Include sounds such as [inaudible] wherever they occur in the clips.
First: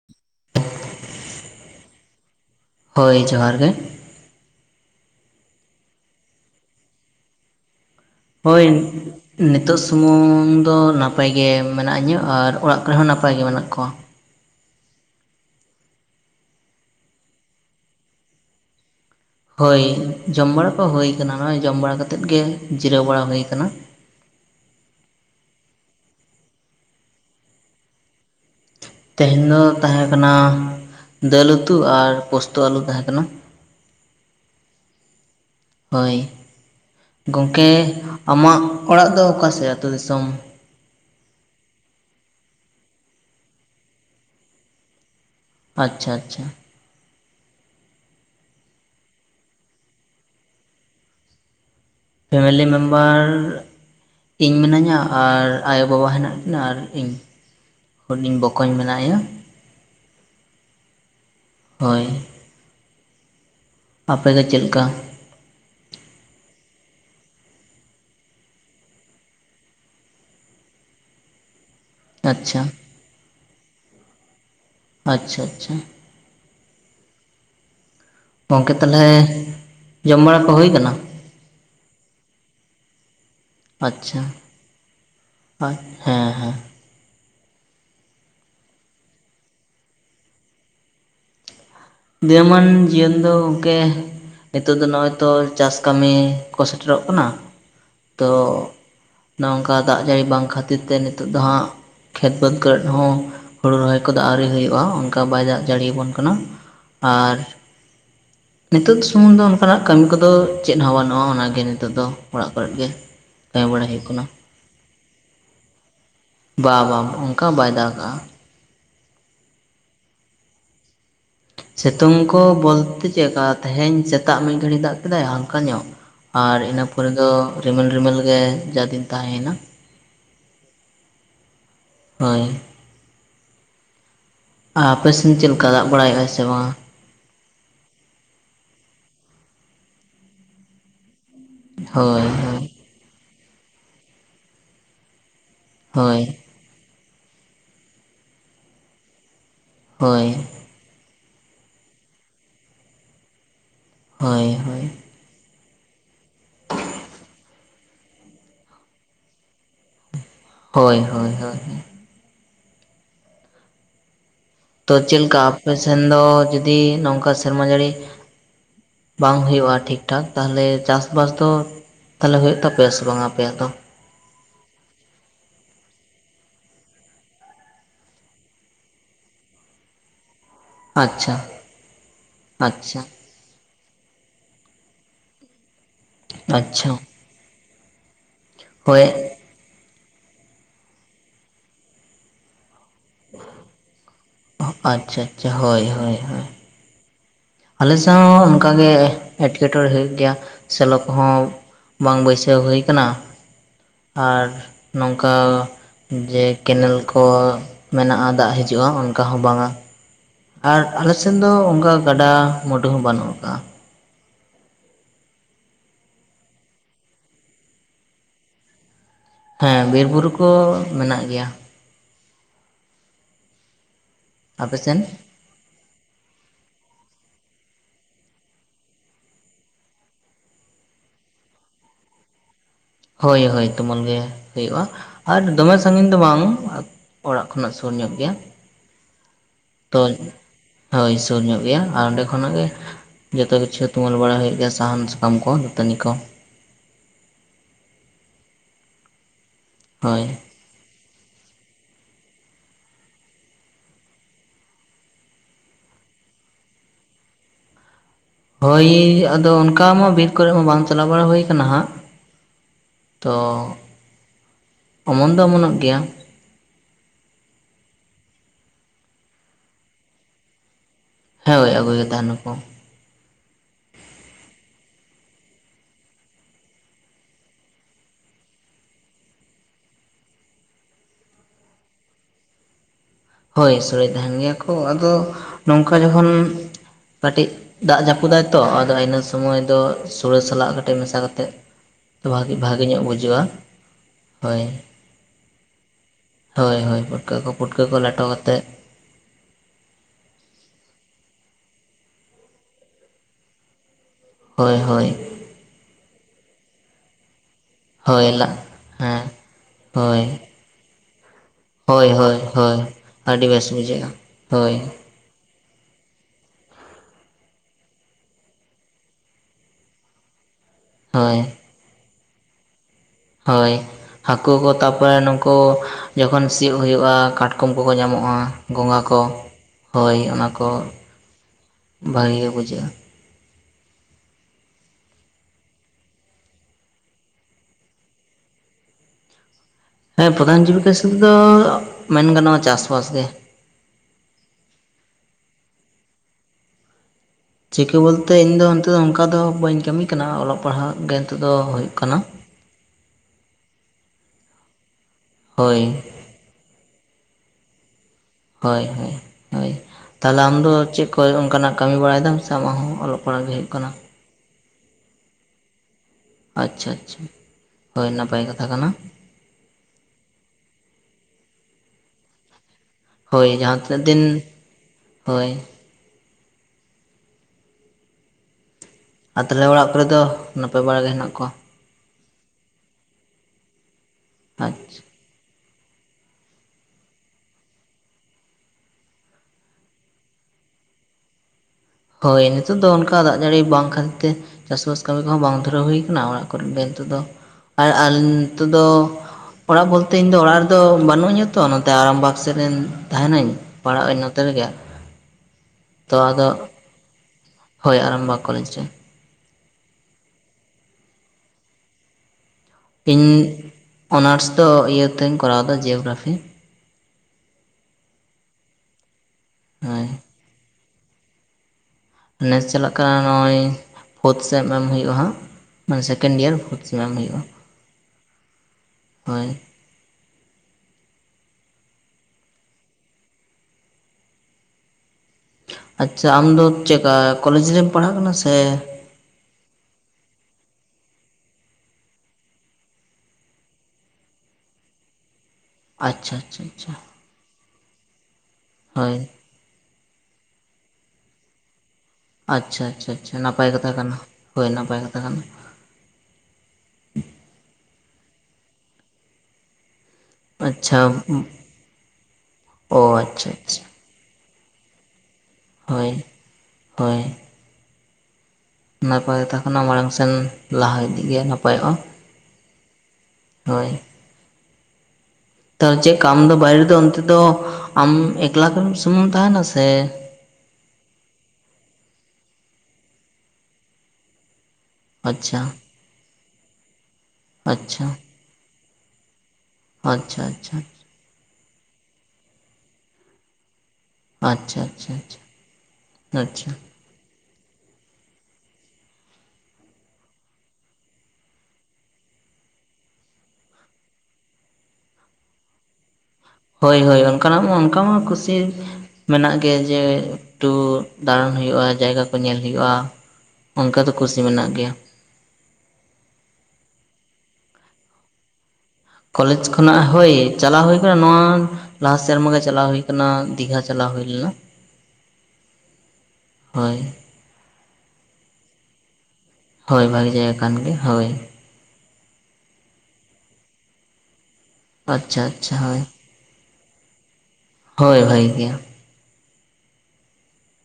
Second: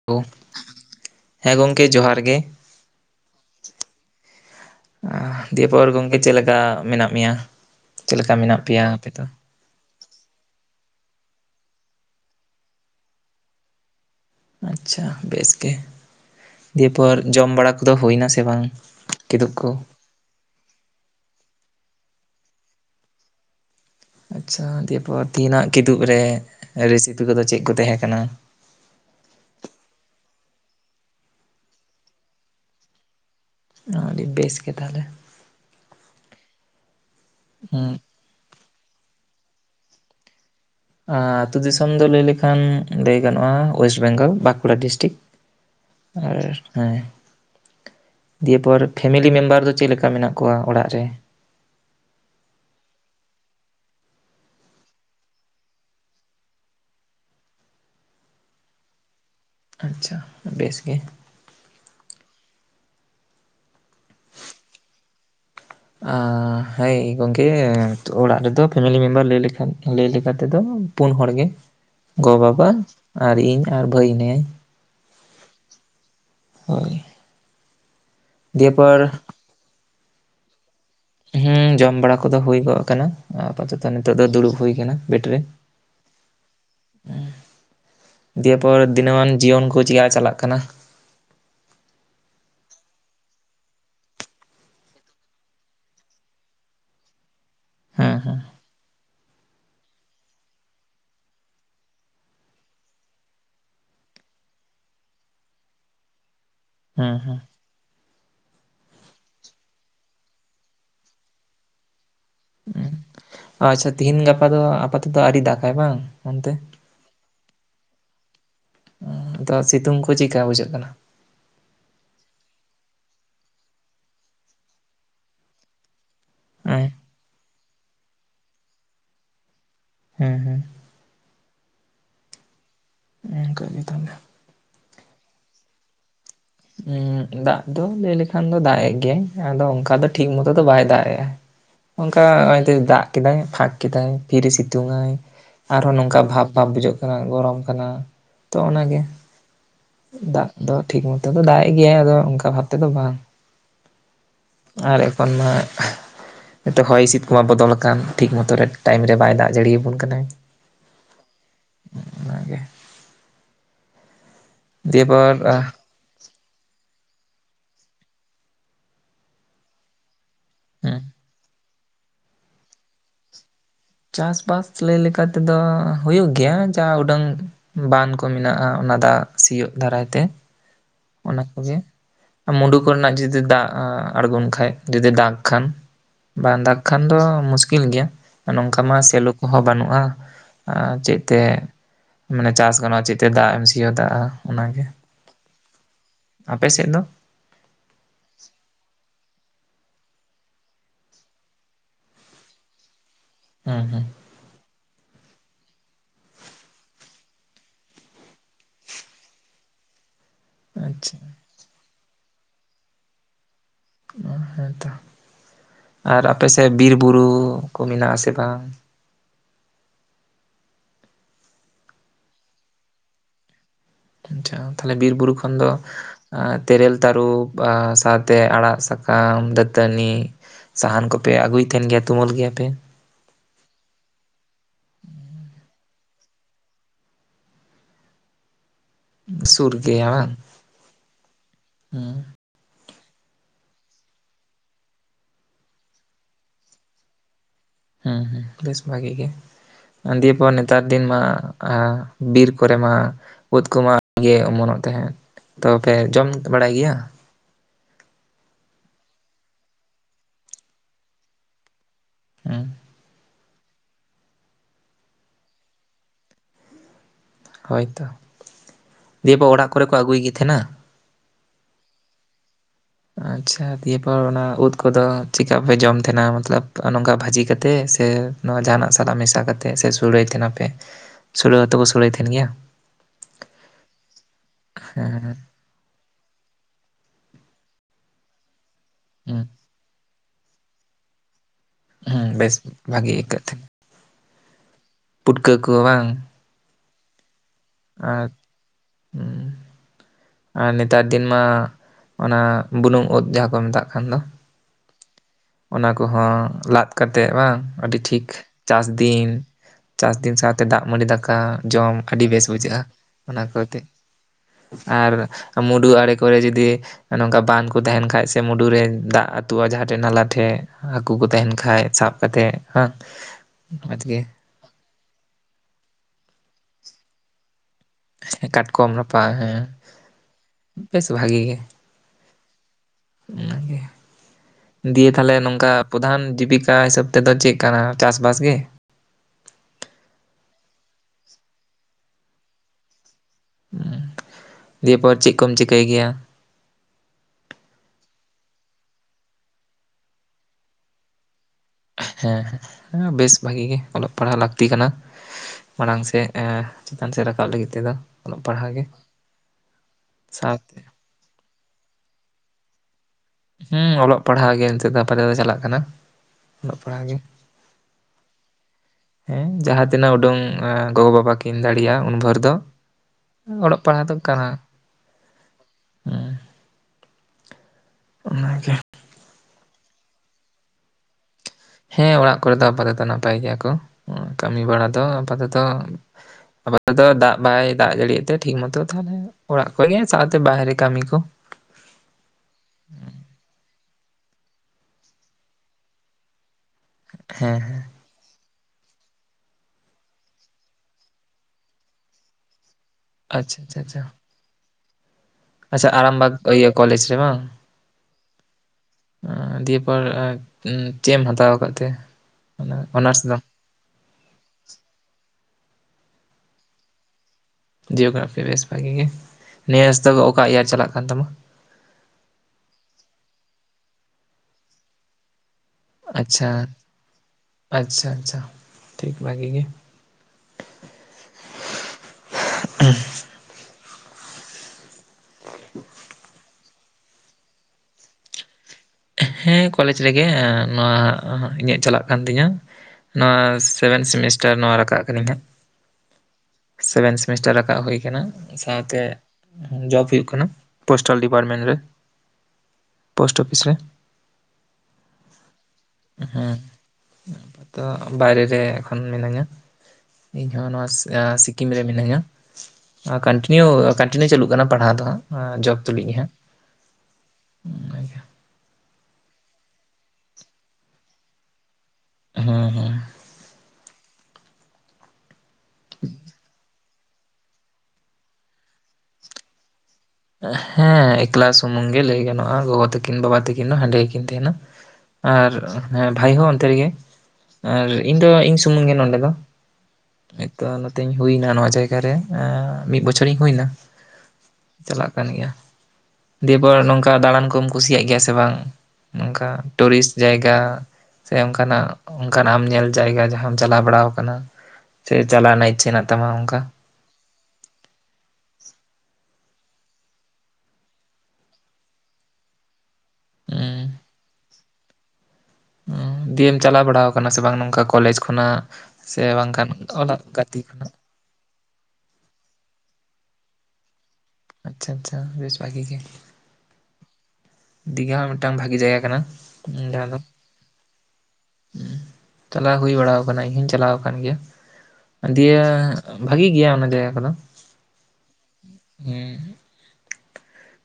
Hello ᱦᱮᱸ ᱜᱚᱝᱠᱮ ᱡᱚᱦᱟᱨ ᱜᱮ ᱦᱳᱭ ᱡᱚᱦᱟᱨ ᱜᱮ ᱟ ᱫᱤᱭᱮᱯᱚᱨ ᱜᱚᱢᱠᱮ ᱪᱮᱫ ᱞᱮᱠᱟ ᱢᱮᱱᱟᱜ ᱢᱮᱭᱟ? ᱪᱮᱫ ᱞᱮᱠᱟ ᱢᱮᱱᱟᱜ ᱦᱳᱭ ᱯᱮᱭᱟ ᱟᱯᱮ ᱫᱚ? ᱱᱤᱛᱚᱜ ᱥᱩᱢᱩᱝ ᱫᱚ ᱱᱟᱯᱟᱭ ᱜᱮ ᱢᱮᱱᱟᱜ ᱤᱧᱟᱹ ᱟᱨ ᱚᱲᱟᱜ ᱠᱚᱨᱮ ᱦᱚᱸ ᱱᱟᱯᱟᱭ ᱜᱮ ᱢᱮᱱᱟᱜ ᱠᱚᱣᱟ ᱟᱪᱪᱷᱟ ᱵᱮᱥ ᱜᱮ ᱫᱤᱭᱯᱚᱨ ᱡᱚᱢ ᱵᱟᱲᱟ ᱠᱚᱫᱚ ᱦᱩᱭᱱᱟ ᱥᱮ ᱵᱟᱝ ᱠᱤᱫᱩᱵ ᱠᱚ ᱦᱳᱭ ᱡᱚᱢ ᱵᱟᱲᱟ ᱠᱚ ᱦᱳᱭ ᱠᱟᱱᱟ ᱱᱚᱜ ᱚᱭ ᱡᱚᱢ ᱵᱟᱲᱟ ᱠᱟᱛᱮᱫ ᱜᱮ ᱡᱤᱨᱟᱹᱣ ᱵᱟᱲᱟ ᱦᱳᱭ ᱠᱟᱱᱟ ᱟᱪᱪᱷᱟ ᱫᱤᱭᱯᱚᱨ ᱛᱤᱦᱤᱱᱟᱸᱜ ᱠᱤᱫᱩᱵ ᱨᱤᱥᱤ ᱛᱩᱠᱟ. ᱫᱚ ᱪᱮᱫ ᱠᱚ ᱛᱟᱦᱮᱸ ᱠᱟᱱᱟ ᱛᱮᱦᱮᱧ ᱫᱚ ᱛᱟᱦᱮᱸ ᱠᱟᱱᱟ ᱫᱟᱹᱞ ᱩᱛᱩ ᱟᱨ ᱯᱚᱥᱛᱩ ᱟᱹᱞᱩ ᱛᱟᱦᱮᱸ ᱠᱟᱱᱟ ᱟᱹᱰᱤ ᱵᱮᱥ ᱜᱮ ᱛᱟᱦᱚᱞᱮ ᱦᱳᱭ ᱜᱚᱝᱠᱮ ᱦᱩᱸ ᱟᱢᱟᱜ ᱚᱲᱟᱜ ᱫᱚ ᱚᱠᱟ ᱥᱮ ᱟᱹᱛᱩ ᱫᱤᱥᱚᱢ ᱟ ᱟᱹᱛᱩ ᱫᱤᱥᱚᱢ ᱫᱚ ᱞᱟᱹᱭ ᱞᱮᱠᱷᱟᱱ ᱞᱟᱹᱭ ᱜᱟᱱᱚᱜᱼᱟ ᱚᱭᱮᱥᱴ ᱵᱮᱝᱜᱚᱞ ᱵᱟᱸᱠᱩᱲᱟ ᱰᱤᱥᱴᱤᱠ ᱟᱪᱪᱷᱟ ᱟᱪᱪᱷᱟ [unintelligible] ᱦᱮᱸ ᱫᱤᱭᱮ ᱯᱚᱨ ᱯᱷᱮᱢᱮᱞᱤ ᱢᱮᱢᱵᱟᱨ ᱫᱚ ᱪᱮ ᱞᱮᱠᱟ ᱢᱮᱱᱟᱜ ᱠᱚᱣᱟ ᱚᱲᱟᱜ ᱨᱮ ᱯᱷᱮᱢᱮᱞᱤ ᱢᱮᱢᱵᱟᱨ ᱤᱧ ᱢᱤᱱᱟᱹᱧᱟ ᱟᱨ ᱟᱭᱳ ᱵᱟᱵᱟ ᱦᱮᱱᱟᱜ ᱠᱤᱱᱟ ᱟᱨ ᱤᱧ ᱦᱩᱰᱤᱧ ᱵᱚᱠᱚᱧ ᱢᱮᱱᱟᱜᱟᱭᱟ ᱟᱪᱪᱷᱟ ᱵᱮᱥ ᱜᱮ ᱦᱳᱭ ᱟᱯᱮ ᱜᱮ ᱪᱮᱫ ᱞᱮᱠᱟ [inaudible] ᱟ ᱦᱮᱸᱭ ᱜᱚᱝᱠᱮ ᱚᱲᱟᱜ ᱨᱮᱫᱚ ᱯᱷᱮᱢᱮᱞᱤ ᱢᱮᱢᱵᱟᱨ ᱞᱟᱹᱭ ᱞᱮᱠᱷᱟᱱ ᱞᱟᱹᱭ ᱞᱮᱠᱟ ᱛᱮᱫᱚ ᱯᱳᱱ ᱦᱚᱲ ᱜᱮ ᱜᱚ ᱟᱪᱪᱷᱟ ᱵᱟᱵᱟ ᱟᱨ ᱤᱧ ᱟᱨ ᱵᱷᱟᱹᱭ ᱦᱮᱱᱟᱭᱟ ᱟᱪᱪᱷᱟ ᱟᱪᱪᱷᱟ ᱦᱳᱭ ᱜᱚᱝᱠᱮ ᱫᱤᱭᱮᱯᱚᱨ ᱛᱟᱞᱦᱮ ᱡᱚᱢ ᱵᱟᱲᱟ ᱠᱚ ᱦᱳᱭ ᱠᱟᱱᱟ ᱦᱩᱸ ᱡᱚᱢ ᱵᱟᱲᱟ ᱠᱚᱫᱚ ᱦᱩᱭ ᱜᱚᱜ ᱠᱟᱱᱟ ᱟ ᱟᱯᱟᱛᱚ ᱛᱚ ᱱᱤᱛᱚᱜ ᱟᱪᱪᱷᱟ ᱫᱚ ᱫᱩᱲᱩᱵ ᱦᱩᱭ ᱠᱟᱱᱟ ᱵᱮᱴ ᱨᱮ ᱦᱮᱸ ᱦᱮᱸ ᱩ ᱫᱤᱭᱮᱯᱚᱨ ᱫᱤᱱᱟᱹᱢᱟᱱ ᱡᱤᱭᱚᱱ ᱠᱚ ᱪᱤᱠᱟ ᱪᱟᱞᱟᱜ ᱠᱟᱱᱟ ᱫᱤᱱᱟᱹᱢᱟᱱ ᱡᱤᱭᱚᱱ ᱫᱚ ᱜᱚᱝᱠᱮ ᱱᱤᱛᱚᱜ ᱫᱚ ᱱᱚᱜ ᱚᱭ ᱛᱚ ᱪᱟᱥ ᱠᱟᱹᱢᱤ ᱠᱚ ᱥᱮᱴᱮᱨᱚᱜ ᱠᱟᱱᱟ ᱦᱮᱸ ᱛᱚ ᱱᱚᱝᱠᱟ ᱫᱟᱜ ᱡᱟᱹᱲᱤ ᱵᱟᱝ ᱠᱷᱟᱹᱛᱤᱨ ᱛᱮ ᱱᱤᱛᱚᱜ ᱫᱚ ᱦᱟᱸᱜ ᱠᱷᱮᱛ ᱵᱟᱹᱫᱽ ᱠᱚᱨᱮᱫ ᱦᱚᱸ ᱦᱩᱲᱩ ᱨᱚᱦᱚᱭ ᱠᱚ ᱫᱚ ᱟᱹᱣᱨᱤ ᱦᱳᱭᱳᱜᱼᱟ ᱚᱱᱠᱟ ᱵᱟᱭ ᱫᱟᱜ ᱡᱟᱹᱲᱤ ᱟᱵᱚᱱ ᱠᱟᱱᱟ ᱦᱮᱸ ᱟᱨ ᱦᱮᱸ ᱱᱤᱛᱚᱜ ᱥᱩᱢᱩᱝ ᱫᱚ ᱚᱱᱠᱟᱱᱟᱜ ᱠᱟᱹᱢᱤ ᱠᱚᱫᱚ ᱪᱮᱫ ᱦᱚᱸ ᱵᱟᱹᱱᱩᱜᱼᱟ ᱚᱱᱟ ᱜᱮ ᱱᱤᱛᱚᱜ ᱫᱚ ᱚᱲᱟᱜ ᱠᱚᱨᱜ ᱜᱮ ᱦᱮᱸ ᱾ ᱟᱪᱪᱷᱟ ᱛᱤᱦᱤᱧ ᱜᱟᱯᱟ ᱫᱚ ᱟᱯᱟᱛᱚ ᱟᱹᱣᱨᱤ ᱫᱟᱠᱟᱭ ᱵᱟᱝ ᱚᱱᱛᱮ? ᱵᱟ ᱵᱟᱝ ᱚᱱᱠᱟ ᱵᱟᱭ ᱫᱟᱜ ᱠᱟᱜᱼᱟ ᱟ ᱫᱚ ᱥᱤᱛᱩᱝ ᱠᱚ ᱪᱮᱠᱟ ᱵᱩᱡᱷᱟᱹᱜ ᱠᱟᱱᱟ? ᱥᱤᱛᱩᱝ ᱠᱚ ᱵᱚᱞᱛᱮ ᱪᱮᱫᱠᱟ ᱛᱮᱦᱮᱧ ᱥᱮᱛᱟᱜ ᱢᱤᱫ ᱜᱷᱟᱹᱲᱤᱡ ᱫᱟᱜ ᱠᱮᱫᱟᱭ ᱦᱟᱱᱠᱟ ᱧᱚᱜ ᱾ ᱟᱨ ᱦᱮᱸ ᱤᱱᱟᱹ ᱯᱚᱨᱮ ᱫᱚ ᱨᱤᱢᱤᱞ ᱨᱤᱢᱤᱞ ᱜᱮ ᱡᱟ ᱫᱤᱱ ᱛᱟᱦᱮᱸᱭᱮᱱᱟ ᱾ ᱦᱩᱸ ᱦᱩᱸ ᱾ ᱦᱳᱭ ᱾ ᱚᱱᱠᱟ ᱜᱮ ᱛᱟᱦᱚᱞᱮ ᱾ ᱟᱯᱮ ᱥᱮᱱ ᱪᱮᱜ ᱞᱮᱠᱟ ᱫᱟᱜ ᱵᱟᱲᱟᱭᱮᱜᱼᱟ ᱥᱮ ᱵᱟᱝ? ᱫᱟᱜ ᱫᱚ ᱞᱟᱹᱭ ᱞᱮᱠᱷᱟᱱ ᱫᱚ ᱫᱟᱜ ᱮ ᱜᱮᱭᱟᱭ ᱟᱫᱚ ᱚᱱᱠᱟ ᱫᱚ ᱴᱷᱤᱠ ᱢᱚᱛᱚ ᱫᱚ ᱵᱟᱭ ᱫᱟᱜ ᱮᱜᱼᱟ ᱾ ᱦᱳᱭ ᱚᱱᱠᱟ ᱱᱚᱜ-ᱚᱭ ᱛᱮ ᱫᱟᱜ ᱠᱮᱫᱟᱭ ᱯᱷᱟᱸᱠ ᱠᱮᱫᱟᱭ ᱯᱷᱤᱨ ᱮ ᱥᱤᱛᱩᱝ ᱟᱭ ᱟᱨᱦᱚᱸ ᱱᱚᱝᱠᱟ ᱦᱳᱭ ᱵᱷᱟᱵ ᱵᱷᱟᱯ ᱵᱩᱡᱟᱹᱜ ᱠᱟᱱᱟ ᱜᱚᱨᱚᱢ ᱠᱟᱱᱟ ᱛᱚ ᱚᱱᱟᱜᱮ, ᱦᱳᱭ ᱫᱟᱜ ᱫᱚ ᱴᱷᱤᱠ ᱢᱚᱛᱚ ᱛᱚᱵᱩ ᱫᱟᱜ ᱮᱜ ᱜᱮᱭᱟᱭ, ᱟᱫᱚ ᱚᱱᱠᱟ ᱵᱷᱟᱵ ᱛᱮᱫᱚ ᱵᱟᱝ ᱾ ᱦᱳᱭ ᱦᱳᱭ ᱾ [unintelligible] ᱱᱤᱛᱚᱜ ᱦᱚᱭ ᱦᱤᱥᱤᱫ ᱠᱚᱢᱟ ᱵᱚᱫᱚᱞ ᱟᱠᱟᱱ ᱴᱷᱤᱠ ᱢᱚᱛᱚ ᱨᱮ ᱴᱟᱭᱤᱢ ᱨᱮ ᱵᱟᱭ ᱫᱟᱜ ᱡᱟᱹᱲᱤ ᱟᱵᱚᱱ ᱠᱟᱱᱟᱭ ᱾ ᱦᱳᱭ ᱦᱳᱭ ᱦᱳᱭ ᱚᱱᱟ ᱜᱮ ᱾ ᱛᱚ ᱫᱤᱭᱮᱯᱚᱨ ᱪᱮᱞᱠᱟ ᱟᱯᱮ ᱥᱮᱱ ᱫᱚ ᱡᱩᱫᱤ ᱱᱚᱝᱠᱟ ᱥᱮᱨᱢᱟ ᱡᱟᱹᱲᱤ ᱵᱟᱝ ᱦᱩᱭᱩᱜᱼᱟ ᱴᱷᱤᱠ ᱴᱷᱟᱠ ᱛᱟᱦᱞᱮ ᱦᱩᱸ ᱪᱟᱥᱵᱟᱥ ᱫᱚ ᱛᱟᱦᱞᱮ ᱦᱳᱭᱳᱜ ᱛᱟᱯᱮᱭᱟ ᱥᱮ ᱵᱟᱝᱟ ᱟᱯᱮᱭᱟᱜ ᱫᱚ? ᱪᱟᱥ ᱵᱟᱥ ᱞᱟᱹᱭ ᱞᱮᱠᱟ ᱛᱮᱫᱚ ᱦᱩᱭᱩᱜ ᱜᱮᱭᱟ ᱡᱟ ᱩᱰᱟᱹᱝ ᱵᱟᱸᱱᱫ ᱠᱚ ᱢᱮᱱᱟᱜᱼᱟ ᱚᱱᱟ ᱫᱟᱜ ᱥᱤᱭᱳᱜ ᱫᱟᱨᱟᱭᱛᱮ ᱾ ᱟᱪᱪᱷᱟ ᱚᱱᱟ ᱠᱚᱜᱮ, ᱢᱩᱰᱩ ᱟᱪᱪᱷᱟ ᱠᱚᱨᱮᱱᱟᱜ ᱡᱩᱫ ᱫᱟᱜ ᱟᱲᱜᱚᱱ ᱠᱷᱟᱱ ᱡᱩᱫᱤ ᱫᱟᱜ ᱠᱷᱟᱱ ᱵᱟᱝ ᱫᱟᱜ ᱟᱪᱪᱷᱟ ᱠᱷᱟᱱ ᱫᱚ ᱢᱩᱥ ᱠᱤᱞ ᱜᱮᱭᱟ, ᱱᱚᱝᱠᱟ ᱢᱟ ᱦᱳᱭ ᱥᱮᱞᱳ ᱠᱚᱦᱚᱸ ᱵᱟᱹᱱᱩᱜᱼᱟ, ᱪᱮᱫ ᱛᱮ ᱢᱟᱱᱮ ᱪᱟᱥ ᱜᱟᱱᱚᱜᱼᱟ ᱛᱮ ᱫᱟᱜ ᱮᱢ ᱥᱤᱭᱳᱛᱟᱜᱼᱟ ᱚᱱᱟᱜᱮ ᱾ ᱟᱪᱪᱷᱟ ᱟᱪᱪᱷᱟ ᱦᱳᱭ ᱦᱳᱭ ᱾ ᱟᱯᱮ ᱥᱮᱫ ᱫᱚ? ᱟᱞᱮ ᱥᱟᱶ ᱦᱚᱸ ᱚᱱᱠᱟᱜᱮ ᱮᱸᱴᱠᱮᱴᱚᱲᱮ ᱦᱩᱭᱩᱜ ᱜᱮᱭᱟ ᱥᱮᱞᱚ ᱠᱚᱦᱚᱸ ᱵᱟᱝ ᱵᱟᱹᱭᱥᱟᱹᱣ ᱦᱳᱭ ᱠᱟᱱᱟ ᱾ ᱦᱩᱸ ᱦᱩᱸ ᱾ ᱟᱨ ᱱᱚᱝᱠᱟ ᱡᱮ ᱠᱮᱱᱮᱞ ᱠᱚ ᱢᱮᱱᱟᱜᱼᱟ ᱫᱟᱜ ᱦᱤᱡᱩᱜᱼᱟ ᱚᱱᱠᱟ ᱦᱚᱸ ᱵᱟᱝᱼᱟ ᱾ ᱟᱨ ᱟᱪᱪᱷᱟ ᱟᱞᱮᱥᱮᱱ ᱫᱚ ᱚᱱᱠᱟ ᱜᱟᱰᱟᱼᱢᱩᱰᱩ ᱦᱚᱸ ᱵᱟᱹᱱᱩᱜ ᱟᱠᱟᱜ-ᱟ ᱾ ᱚ ᱦᱮᱸ ᱛᱚ, ᱟᱨ ᱟᱯᱮ ᱥᱮᱫ ᱵᱤᱨ ᱵᱩᱨᱩ ᱠᱚ ᱢᱮᱱᱟᱜ-ᱟ ᱥᱮ ᱵᱟᱝ? ᱦᱮᱸ ᱵᱤᱨ ᱵᱩᱨᱩ ᱠᱚ ᱢᱮᱱᱟᱜ ᱜᱮᱭᱟ ᱾ ᱟᱪᱪᱷᱟ, ᱟᱯᱮ ᱛᱟᱦᱞᱮ ᱥᱮᱱ ᱵᱤᱨᱼᱵᱩᱨᱩ ᱠᱷᱚᱱ ᱫᱚ ᱛᱮᱨᱮᱞ, ᱛᱟᱹᱨᱩᱵ ᱥᱟᱶᱛᱮ ᱟᱲᱟᱜ, ᱥᱟᱠᱟᱢ ᱫᱟᱹᱛᱟᱹᱱᱤ ᱥᱟᱦᱟᱱ ᱠᱚᱯᱮ ᱟᱹᱜᱩᱭ ᱛᱟᱦᱮᱱ ᱜᱮᱭᱟ ᱛᱩᱢᱟᱹᱞ ᱜᱮᱭᱟᱯᱮ? ᱦᱳᱭ ᱦᱳᱭ ᱛᱩᱢᱟᱹᱞ ᱜᱮ ᱦᱩᱭᱩᱜᱼᱟ ᱟᱨ ᱫᱚᱢᱮ ᱥᱟᱹᱜᱤᱧ ᱫᱚ ᱵᱟᱝ ᱾ ᱚᱲᱟᱜ ᱠᱷᱚᱱᱟᱜ ᱥᱩᱨ ᱧᱚᱜ ᱜᱮᱭᱟ ᱾ ᱥᱩᱨ ᱛᱚ ᱜᱮᱭᱟ ᱵᱟᱝ ᱦᱳᱭ ᱥᱩᱨ ᱧᱚᱜ ᱜᱮᱭᱟ ᱟᱨ ᱦᱩᱸ ᱚᱸᱰᱮ ᱠᱷᱚᱱᱟᱜ ᱜᱮ ᱡᱚᱛᱚ ᱠᱤᱪᱷᱩ ᱛᱩᱢᱟᱹᱞ ᱵᱟᱲᱟ ᱦᱩᱭᱩᱜ ᱜᱮᱭᱟ ᱥᱟᱦᱟᱱ ᱥᱟᱠᱟᱢ ᱠᱚ ᱫᱟᱹᱛᱟᱹᱱᱤ ᱠᱚ ᱾ ᱦᱩᱸ ᱦᱩᱸ ᱵᱮᱥ ᱵᱷᱟᱜᱤ ᱜᱮ ᱦᱳᱭ ᱫᱤᱭᱮ ᱯᱚᱨ ᱱᱮᱛᱟᱨ ᱫᱤᱱ ᱢᱟ ᱟᱸ ᱵᱤᱨ ᱠᱚᱨᱮ ᱢᱟ ᱩᱫᱽ ᱠᱚᱢᱟ [unintelligible] ᱜᱮ ᱚᱢᱚᱱᱚᱜ ᱛᱟᱦᱮᱸᱫ ᱾ ᱛᱚ ᱯᱮ ᱡᱚᱢ ᱵᱟᱲᱟᱭ ᱜᱮᱭᱟ? ᱦᱳᱭ ᱟᱫᱚ ᱚᱱᱠᱟ ᱢᱟ ᱵᱤᱨ ᱠᱚᱨᱮ ᱢᱟ ᱵᱟᱝ ᱪᱟᱞᱟᱣ ᱵᱟᱲᱟ ᱦᱳᱭ ᱠᱟᱱᱟ ᱦᱟᱸᱜ ᱾ ᱦᱩᱸ ᱛᱚ ᱚᱢᱚᱱ ᱫᱚ ᱚᱢᱚᱱᱚᱜ ᱜᱮᱭᱟ᱾ ᱦᱳᱭ ᱛᱚ ᱫᱤᱭᱮᱯᱚ ᱚᱲᱟᱜ ᱠᱚᱨᱮ ᱠᱚ ᱟᱹᱜᱩᱭ ᱜᱮ ᱛᱟᱦᱮᱱᱟ᱾ ᱦᱮᱸᱭ ᱟᱹᱜᱩᱭ ᱜᱮ ᱛᱟᱦᱮᱱᱟ ᱠᱚ᱾ ᱟᱪᱪᱷᱟ ᱫᱤᱭᱮᱯᱚᱨ ᱚᱱᱟ ᱩᱫ ᱠᱚᱫᱚ ᱪᱮᱠᱟᱯᱮ ᱡᱚᱢ ᱛᱟᱦᱮᱱᱟ ᱢᱟᱛᱞᱚᱵ ᱱᱚᱝᱠᱟ ᱵᱷᱟᱹᱡᱤ ᱠᱟᱛᱮ ᱥᱮ ᱱᱚᱜ-ᱚᱭ ᱡᱟᱦᱟᱱᱟᱜ ᱥᱟᱞᱟᱜ ᱢᱮᱥᱟ ᱠᱟᱛᱮᱫ ᱥᱮ ᱥᱩᱲᱟᱹᱭ ᱛᱟᱦᱮᱱᱟ ᱯᱮ ᱥᱩᱲᱟᱹ ᱦᱚᱸᱛᱚ ᱵᱚ ᱥᱩᱲᱟᱹᱭ ᱛᱟᱦᱮᱱ ᱜᱮᱭᱟ᱾ ᱦᱳᱭ ᱥᱳᱲᱮ ᱛᱟᱦᱮᱱ ᱜᱮᱭᱟ ᱠᱚ ᱟᱫᱚ ᱦᱮᱸ ᱱᱚᱝᱠᱟ ᱡᱚᱠᱷᱚᱱ ᱠᱟᱹᱴᱤᱡᱽ ᱫᱟᱜᱽ ᱡᱟᱹᱯᱩᱫᱟᱭ ᱛᱚ ᱟᱫᱚ ᱤᱱᱟᱹ ᱥᱩᱢᱟᱹᱭ ᱫᱚ ᱥᱩᱲᱟᱹ ᱥᱟᱞᱟᱜ ᱠᱟᱴᱤᱜ ᱠᱟᱛᱮ ᱢᱮᱥᱟ ᱠᱟᱛᱮ ᱦᱮᱸ ᱵᱮᱥ ᱵᱷᱟᱜᱤ ᱵᱷᱟᱜᱮ ᱧᱚᱜ ᱵᱩᱡᱟᱹᱜᱼᱟ ᱟᱹᱭᱠᱟᱹᱜ ᱛᱟᱦᱮᱱ ᱦᱳᱭ᱾ ᱯᱩᱴᱠᱟᱹ ᱠᱚ ᱵᱟᱝ ᱦᱳᱭ ᱦᱳᱭ ᱯᱩᱴᱠᱟᱹ ᱠᱚ ᱯᱩᱴᱠᱟᱹ ᱠᱚ ᱞᱮᱴᱚ ᱠᱟᱛᱮᱫ ᱩᱸ ᱟᱨ ᱱᱮᱛᱟᱨ ᱫᱤᱱ ᱢᱟ ᱚᱱᱟ ᱵᱩᱱᱩᱝ ᱩᱫ ᱡᱟᱦᱟᱸ ᱠᱚ ᱢᱮᱛᱟᱜ ᱠᱟᱱ ᱫᱚ ᱦᱳᱭ ᱦᱳᱭ ᱚᱱᱟ ᱠᱚᱦᱚᱸ ᱞᱟᱫᱽ ᱠᱟᱛᱮᱫ ᱵᱟᱝ ᱟᱹᱰᱤ ᱴᱷᱤᱠ ᱦᱳᱭ ᱞᱟᱜ ᱪᱟᱥ ᱦᱮᱸ ᱫᱤᱱ ᱪᱟᱥ ᱦᱳᱭ ᱫᱤᱱ ᱥᱟᱶᱛᱮ ᱫᱟᱜᱽ ᱢᱟᱹᱰᱤ ᱫᱟᱠᱟ ᱡᱚᱢ ᱦᱳᱭ ᱟᱹᱰᱤ ᱦᱳᱭ ᱵᱮᱥ ᱦᱳᱭ ᱵᱩᱡᱷᱟᱹᱜᱼᱟ ᱚᱱᱟ ᱟᱹᱰᱤ ᱵᱮᱥ ᱠᱚᱛᱮ ᱵᱩᱡᱷᱟᱹᱜᱼᱟ ᱦᱳᱭ ᱟᱨ ᱢᱩᱰᱩ ᱟᱲᱮ ᱠᱚᱨᱮ ᱡᱩᱫᱤ ᱱᱚᱝᱠᱟ ᱵᱟᱸᱫ ᱠᱚ ᱛᱟᱦᱮᱱ ᱠᱷᱟᱡᱽ ᱥᱮ ᱢᱩᱰᱩ ᱨᱮ ᱫᱟᱜᱽ ᱟᱹᱛᱩᱜᱼᱟ ᱡᱟᱦᱟᱸ ᱴᱷᱮᱱ ᱱᱟᱞᱟ ᱴᱷᱮᱡ ᱦᱟᱹᱠᱩ ᱠᱚ ᱦᱳᱭ ᱛᱟᱦᱮᱱ ᱠᱷᱟᱡ ᱥᱟᱵᱽ ᱠᱟᱛᱮᱫ ᱦᱟᱸ ᱦᱳᱭ ᱢᱚᱡᱽ ᱜᱮ ᱦᱟᱹᱠᱩ ᱠᱚ ᱛᱟᱯᱚᱨᱮ ᱱᱩᱠᱩ ᱡᱚᱠᱷᱚᱱ ᱥᱤᱭᱳᱜ ᱦᱩᱭᱩᱜ-ᱟ ᱠᱟᱴ ᱠᱚᱢ ᱠᱚᱠᱚ ᱧᱟᱢᱚᱜ-ᱟ ᱠᱟᱴᱠᱚᱢ ᱜᱚᱸᱜᱷᱟ ᱠᱚ ᱨᱟᱯᱟᱜ ᱦᱮᱸ ᱦᱳᱭ ᱚᱱᱟ ᱠᱚ ᱵᱮᱥ ᱵᱷᱟᱜᱤ ᱜᱮ ᱵᱷᱟᱜᱮ ᱜᱮ ᱵᱩᱡᱷᱟᱹᱜ-ᱟ᱾ ᱚᱱᱟᱜᱮ ᱫᱤᱭᱮ ᱛᱟᱦᱞᱮ ᱱᱚᱝᱠᱟ ᱯᱚᱫᱷᱟᱱ ᱡᱤᱵᱤᱠᱟ ᱦᱤᱥᱟᱹᱵᱽ ᱛᱮᱫᱚ ᱪᱮᱫ ᱠᱟᱱᱟ ᱪᱟᱥ ᱵᱟᱥ ᱜᱤ ᱦᱮᱸ ᱯᱨᱚᱫᱷᱟᱱ ᱡᱤᱵᱤᱠᱟ ᱦᱤᱥᱟᱹᱵᱽ ᱫᱚ ᱢᱮᱱ ᱜᱟᱱᱚᱟ ᱪᱟᱥ ᱵᱟᱥ ᱜᱮ ᱩᱸ ᱫᱤᱭᱮ ᱯᱚᱨ ᱪᱮᱜ ᱠᱚᱢ ᱪᱤᱠᱟᱹᱭ ᱜᱮᱭᱟ? ᱪᱤᱠᱟᱹ ᱵᱚᱞᱛᱮ ᱤᱧ ᱫᱚ ᱱᱤᱛᱚ ᱫᱚ ᱚᱝᱠᱟ ᱫᱚ ᱵᱟᱹᱧ ᱠᱟᱹᱢᱤ ᱠᱟᱱᱟ ᱚᱞᱚᱜ ᱯᱟᱲᱦᱟᱜ ᱜᱮ ᱱᱮᱛᱚ ᱫᱚ ᱦᱩᱭᱩᱜ ᱠᱟᱱᱟ᱾ ᱦᱮᱸ ᱦᱮᱸ ᱵᱮᱥ ᱵᱷᱟᱜᱤ ᱜᱤ ᱚᱞᱚᱜ ᱯᱟᱲᱦᱟᱜ ᱞᱟᱠᱛᱤ ᱠᱟᱱᱟ ᱦᱳᱭ ᱢᱟᱲᱟᱝ ᱥᱮᱜ ᱪᱮᱛᱟᱱ ᱥᱮᱫ ᱨᱟᱠᱟᱵᱽ ᱞᱟᱹᱜᱤᱫ ᱛᱮᱫᱚ ᱚᱞᱚᱜ ᱯᱟᱲᱦᱟᱜ ᱜᱮ ᱦᱳᱭ ᱦᱳᱭ ᱦᱳᱭ ᱛᱟᱦᱞᱮ ᱟᱢᱫᱚ ᱥᱟᱶᱛᱮ ᱪᱮᱫ ᱠᱚᱭ ᱚᱝᱠᱟᱱᱟᱜ ᱠᱟᱹᱢᱤ ᱵᱟᱲᱟᱭ ᱫᱟᱢ ᱥᱮ ᱟᱢᱟ ᱦᱚᱸ ᱚᱞᱚᱜ ᱯᱟᱲᱦᱟᱜ ᱜᱮ ᱦᱩᱭᱩᱜ ᱠᱟᱱᱟ ᱦᱩᱸ ᱚᱞᱚᱜ ᱯᱟᱲᱦᱟᱜ ᱜᱮ ᱱᱤᱛᱚᱜ ᱫᱚ ᱟᱯᱟ ᱛᱚᱛᱚ ᱪᱟᱞᱟᱜ ᱠᱟᱱᱟ ᱚᱞᱚᱜ ᱟᱪᱪᱷᱟ ᱯᱟᱲᱦᱟᱣ ᱜᱮ ᱟᱪᱪᱷᱟ ᱦᱳᱭ ᱱᱟᱯᱟᱭ ᱠᱟᱛᱷᱟ ᱠᱟᱱᱟ᱾ ᱦᱮᱸ ᱡᱟᱦᱟᱸ ᱛᱤᱱᱟᱹᱜ ᱩᱰᱩᱝ ᱜᱚᱜᱚ ᱵᱟᱵᱟ ᱠᱤᱱ ᱫᱟᱲᱮᱭᱟ ᱩᱱ ᱵᱷᱩᱨ ᱫᱚ ᱦᱳᱭ ᱡᱟᱦᱟᱸ ᱚᱞᱚᱜ ᱛᱤᱱᱟᱹᱜ ᱯᱟᱲᱦᱟᱜ ᱫᱚ ᱫᱤᱱ ᱠᱟᱱᱟ ᱦᱳᱭ ᱦᱩᱸ ᱚᱱᱟ ᱜᱮ ᱟᱨ ᱛᱟᱞᱦᱮ ᱚᱲᱟᱜ ᱠᱚᱨᱮ ᱫᱚ ᱱᱟᱯᱟᱭ ᱵᱟᱲᱟ ᱜᱮ ᱦᱮᱱᱟᱜ ᱠᱚᱣᱟ? ᱦᱮᱸ ᱚᱲᱟᱜ ᱠᱚᱨᱮ ᱫᱚ ᱟᱯᱟᱛᱚᱛᱚ ᱱᱟᱯᱟᱭ ᱜᱮᱭᱟ ᱠᱚ ᱠᱟᱹᱢᱤ ᱵᱟᱲᱟ ᱫᱚ ᱟᱪᱪᱷᱟ ᱟᱯᱟᱛᱚᱛᱚ ᱟᱵᱟᱨ ᱫᱚ ᱫᱟᱜᱽ ᱵᱟᱭ ᱫᱟᱜᱽ ᱡᱟᱹᱲᱤ ᱭᱮ ᱛᱮ ᱴᱷᱤᱠ ᱢᱚᱛᱚ ᱛᱟᱦᱚᱞᱮ ᱚᱲᱟᱜ ᱠᱚᱨᱮ ᱜᱮ ᱥᱟᱶ ᱛᱮ ᱵᱟᱦᱨᱮ ᱠᱟᱹᱢᱤ ᱠᱚ ᱦᱳᱭ ᱱᱤᱛᱚᱜ ᱫᱚ ᱚᱱᱠᱟ ᱫᱟᱜᱽ ᱡᱟᱹᱲᱤ ᱵᱟᱝ ᱠᱷᱟᱹᱛᱤᱨ ᱪᱟᱥᱵᱟᱥ ᱠᱟᱹᱢᱤ ᱠᱚᱦᱚᱸ ᱵᱟᱝ ᱫᱷᱚᱨᱣ ᱦᱩᱭ ᱠᱟᱱᱟ ᱚᱲᱟᱜ ᱠᱚᱨᱮᱫ ᱜᱮ ᱱᱮᱛᱚ ᱫᱚ ᱦᱮᱸ ᱦᱮᱸ ᱟᱻ ᱟ ᱱᱮᱛᱚ ᱫᱚ ᱚᱲᱟᱜ ᱵᱚᱞᱛᱮ ᱤᱧ ᱫᱚ ᱚᱲᱟᱜ ᱨᱮᱫᱚ ᱵᱟᱹᱱᱩ ᱧᱟ ᱛᱚ ᱱᱚᱛᱮ ᱟᱨᱟᱢᱵᱟᱜᱽ ᱥᱮᱫ ᱨᱮᱱ ᱛᱟᱦᱮᱱᱟᱹᱧ ᱟᱪᱪᱷᱟ ᱟᱪᱪᱷᱟ ᱟᱪᱪᱷᱟ ᱯᱟᱲᱟᱜ ᱟᱹᱧ ᱱᱚᱛᱮ ᱨᱮᱜᱮ᱾ ᱟᱪᱪᱷᱟ ᱛᱚ ᱟᱨᱟᱢᱵᱟᱜᱽ ᱟᱫᱚ ᱤᱭᱟᱹ ᱠᱚᱞᱮᱡᱽ ᱨᱮ ᱵᱟᱝ ᱦᱳᱭ ᱟᱨᱟᱢᱵᱟᱜᱽ ᱠᱚᱞᱮᱡᱽ ᱨᱮ᱾ ᱫᱤᱭᱮ ᱯᱚᱨ ᱪᱮ ᱮᱢ ᱦᱟᱛᱟᱣ ᱟᱠᱟᱫ ᱛᱮ? ᱚᱱᱟᱨᱥ ᱤᱧ ᱫᱚ ᱚᱱᱟᱨᱥ ᱫᱚ ᱤᱭᱟᱹᱛᱮᱧ ᱠᱚᱨᱟᱣᱟ ᱫᱟ ᱡᱤᱭᱳᱜᱨᱟᱯᱷᱤ ᱡᱤᱭᱳᱜᱨᱟᱯᱷᱤ ᱵᱮᱥ ᱵᱷᱟᱜᱤ ᱜᱮ ᱱᱮᱭᱟᱹᱥ ᱦᱳᱭ ᱫᱚ ᱚᱠᱟ ᱤᱭᱟᱨ ᱪᱟᱞᱟᱜ ᱠᱟᱱ ᱛᱟᱢᱟ? ᱱᱮᱥ ᱪᱟᱞᱟᱜ ᱠᱟᱱᱟ ᱱᱚᱜ-ᱚᱭ ᱯᱷᱳᱨᱛ ᱥᱮᱫ ᱮᱢ ᱮᱢ ᱦᱩᱭᱩᱟ ᱦᱟᱸᱜ ᱢᱟᱱᱮ ᱥᱮᱠᱮᱱ ᱟᱪᱪᱷᱟ ᱰᱤᱭᱟᱨ ᱵᱷᱳᱛ ᱥᱮᱢ ᱮᱢ ᱦᱩᱭᱩᱜᱼᱟ ᱟᱪᱪᱷᱟ ᱟᱪᱪᱷᱟ ᱴᱷᱤᱠ ᱵᱷᱟᱜᱤ ᱦᱳᱭ ᱜᱮ [inaudible] ᱟᱪᱪᱷᱟ ᱟᱢᱫᱚ ᱪᱮᱠᱟ ᱠᱚᱞᱮᱡᱽ ᱨᱮᱢ ᱯᱟᱲᱦᱟᱜ ᱠᱟᱱᱟ ᱥᱮ ᱦᱮᱸ ᱠᱚᱞᱮᱡᱽ ᱨᱮᱜᱮ ᱱᱚᱣᱟ ᱤᱧᱟᱹᱜ ᱪᱟᱞᱟᱜ ᱠᱟᱱ ᱛᱤᱧᱟᱹ ᱱᱚᱣᱟ ᱥᱮᱵᱷᱮᱱ ᱥᱮᱢᱤᱥᱴᱟᱨ ᱱᱚᱣᱟ ᱨᱟᱠᱟᱜ ᱠᱟᱹᱱᱤᱧ ᱦᱟᱸᱜ ᱟᱪᱪᱷᱟ ᱟᱪᱪᱷᱟ ᱟᱪᱪᱷᱟ ᱥᱮᱵᱷᱮᱱ ᱥᱮᱢᱤᱥᱴᱟᱨ ᱨᱟᱠᱟᱵ ᱦᱩᱭ ᱠᱟᱱᱟ ᱥᱟᱶᱛᱮ ᱦᱳᱭ ᱡᱚᱵᱽ ᱦᱩᱭᱩᱜ ᱠᱟᱱᱟ ᱯᱳᱥᱴᱟᱞ ᱰᱤᱯᱟᱨᱢᱮᱱ ᱨᱮ ᱟᱪᱪᱷᱟ ᱟᱪᱪᱷᱟ ᱟᱪᱪᱷᱟ ᱯᱳᱥᱴ ᱚᱯᱷᱤᱥ ᱱᱟᱯᱟᱭ ᱨᱮ ᱠᱟᱛᱷᱟ ᱠᱟᱱᱟ ᱦᱳᱭ ᱱᱟᱯᱟᱭ ᱠᱟᱛᱷᱟ ᱠᱟᱱᱟ ᱦᱩᱸ ᱟᱯᱟᱛᱚ ᱵᱟᱭᱨᱮ ᱨᱮ ᱮᱠᱷᱚᱱ ᱢᱤᱱᱟᱹᱧᱟ ᱤᱧ ᱦᱚᱸ ᱱᱚᱣᱟ ᱟᱪᱪᱷᱟ ᱥᱤ ᱮᱸ ᱥᱤᱠᱤᱢ ᱨᱮ ᱢᱤᱱᱟᱹᱧᱟ ᱚ ᱟᱪᱪᱷᱟ ᱠᱴᱤᱱᱤᱭᱩ ᱟᱪᱪᱷᱟ ᱠᱟᱱ ᱴᱤᱱᱤᱭᱩ ᱪᱟᱹᱩᱜ ᱠᱟᱱᱟ ᱯᱟᱲᱦᱟᱣ ᱫᱚ ᱦᱟᱸᱜ, ᱟᱸ ᱡᱚᱵᱽ ᱦᱳᱭ ᱦᱳᱭ ᱱᱚᱣᱟ ᱯᱟᱦᱴᱟ ᱠᱷᱚᱱᱟ ᱢᱟᱲᱟᱝ ᱥᱮᱱ ᱞᱟᱦᱟ ᱤᱫᱤᱜᱮ ᱱᱟᱯᱟᱭᱚᱜ-ᱟ᱾ ᱦᱩᱸ ᱦᱩᱸ ᱦᱳᱭ ᱛᱚ ᱪᱮᱫᱠᱟ ᱟᱢ ᱫᱚ ᱫᱚ ᱵᱟᱭᱨᱮ ᱫᱚ ᱚᱱᱛᱮ ᱫᱚ ᱟᱢ ᱮᱠᱞᱟ ᱛᱮᱢ ᱥᱩᱢᱩᱝ ᱛᱟᱦᱮᱱᱟ ᱥᱮ ᱦᱮᱸ ᱮᱠᱞᱟ ᱥᱩᱢᱩᱝ ᱜᱮ ᱞᱟᱹᱭ ᱜᱟᱱᱚᱜ-ᱟ ᱜᱚᱜᱚ ᱛᱟᱹᱠᱤᱱ ᱵᱟᱵᱟ ᱛᱟᱹᱠᱤᱱ ᱦᱚᱸ ᱦᱟᱸᱰᱮ ᱜᱮᱠᱤᱱ ᱛᱮᱦᱮᱱᱟ᱾ ᱟᱨ ᱟᱪᱪᱷᱟ ᱦᱮᱸ ᱵᱷᱟᱭ ᱦᱚᱸ ᱚᱱᱛᱮ ᱨᱤᱜᱤᱴᱮ ᱟᱨ ᱟᱪᱪᱷᱟ ᱤᱧ ᱫᱚ ᱤᱧ ᱥᱩᱢᱩᱝ ᱜᱮ ᱱᱚᱸᱰᱮ ᱫᱚ᱾ ᱟᱪᱪᱷᱟ ᱟᱪᱪᱷᱟ ᱛᱮᱧ ᱦᱩᱭᱱᱟ ᱱᱚᱣᱟ ᱡᱟᱭᱜᱟ ᱨᱮ ᱮᱸᱻ ᱢᱤᱫ ᱵᱚᱪᱷᱚᱨᱤᱧ ᱦᱩᱭᱱᱟ᱾ ᱟᱪᱪᱷᱟ ᱪᱟᱞᱟᱜ ᱟᱪᱪᱷᱟ ᱠᱟᱱ ᱟᱪᱪᱷᱟ ᱜᱮᱭᱟ ᱟᱪᱪᱷᱟ ᱢᱤᱫ-ᱵᱟᱨ ᱱᱚᱝᱠᱟ ᱚᱱᱠᱟ ᱫᱟᱬᱟᱱ ᱠᱚᱢ ᱠᱩᱥᱤᱭᱟᱜ ᱜᱮᱭᱟ ᱥᱮ ᱵᱟᱝ ᱚᱱᱠᱟ ᱴᱩᱨᱤᱥᱴ ᱡᱟᱭᱜᱟ? ᱥᱮ ᱚᱝᱠᱟᱱᱟᱜ, ᱚᱝᱠᱟᱱᱟᱜ ᱟᱢ ᱧᱮᱞ ᱡᱟᱭᱜᱟ ᱡᱟᱦᱟᱸᱢ ᱪᱟᱞᱟᱣ ᱵᱟᱲᱟ ᱠᱟᱱᱟ᱾ ᱥᱮ ᱪᱟᱞᱟᱜ ᱨᱮᱱᱟᱜ ᱤᱪᱪᱷᱟᱹ ᱦᱮᱱᱟᱜ ᱛᱟᱢᱟ ᱚᱝᱠᱟ? ᱦᱳᱭ ᱦᱳᱭ ᱚᱝᱠᱟᱱᱟᱜ ᱚᱝᱠᱟ ᱢᱟ ᱠᱩᱥᱤ ᱢᱮᱱᱟᱜ ᱜᱮ ᱡᱮ ᱮᱠᱴᱩ ᱫᱟᱬᱟᱱ ᱦᱩᱭᱩᱜᱼᱟ ᱡᱟᱭᱜᱟ ᱠᱚ ᱧᱮᱞ ᱦᱩᱭᱩᱜᱼᱟ᱾ ᱚᱝᱠᱟ ᱫᱚ ᱠᱩᱥᱤ ᱢᱮᱱᱟᱜ ᱜᱮᱭᱟ᱾ ᱩᱸᱻ ᱫᱤᱭᱮᱢ ᱪᱟᱞᱟᱣ ᱵᱟᱲᱟᱣ ᱠᱟᱱᱟ ᱥᱮ ᱵᱟᱝ ᱱᱚᱝᱠᱟ ᱠᱚᱞᱮᱡᱽ ᱠᱷᱚᱱᱟᱜ? ᱥᱮ ᱠᱚᱞᱮᱡᱽ ᱵᱟᱝᱠᱷᱟᱱ ᱠᱷᱚᱱᱟᱜ ᱚᱞᱟᱜ ᱦᱳᱭ ᱜᱟᱛᱮ ᱪᱟᱞᱟᱣ ᱠᱷᱚᱱᱟᱜ? ᱦᱩᱭ ᱦᱮᱸ, ᱱᱚᱣᱟ ᱞᱟᱦᱟ ᱥᱮᱨᱢᱟ ᱜᱮ ᱪᱟᱞᱟᱣ ᱦᱩᱭ ᱠᱟᱱᱟ ᱫᱤᱜᱷᱟ ᱪᱟᱞᱟᱣ ᱦᱩᱭ ᱞᱮᱱᱟ᱾ ᱟᱪᱪᱷᱟ ᱟᱪᱪᱷᱟ ᱵᱮᱥ ᱵᱷᱟᱹᱜᱤ ᱜᱮ᱾ ᱦᱳᱭ᱾ ᱫᱤᱜᱷᱟ ᱦᱚᱸ ᱢᱤᱫᱴᱟᱝ ᱵᱷᱟᱹᱜᱤ ᱡᱟᱭᱜᱟ ᱠᱟᱱᱟ᱾ ᱦᱳᱭ ᱵᱷᱟᱹᱜᱤ ᱡᱟᱭᱜᱟ ᱠᱟᱱ ᱜᱮ, ᱦᱳᱭ᱾ ᱦᱩᱸ ᱪᱟᱞᱟᱣ ᱦᱩᱭ ᱵᱟᱲᱟᱣ ᱟᱠᱟᱱᱟ, ᱤᱧ ᱦᱩᱧ ᱪᱟᱞᱟᱣ ᱟᱠᱟᱱ ᱜᱮᱭᱟ ᱟᱪᱪᱷᱟ ᱫᱤᱭᱟᱹ ᱟᱪᱪᱷᱟ ᱦᱳᱭ ᱵᱷᱟᱹᱜᱤ ᱜᱮᱭᱟ ᱚᱱᱟ ᱡᱟᱭᱜᱟ ᱠᱚᱫᱚ ᱦᱳᱭ ᱵᱷᱟᱹᱜᱤ ᱜᱮᱭᱟ᱾ ᱦᱩᱸ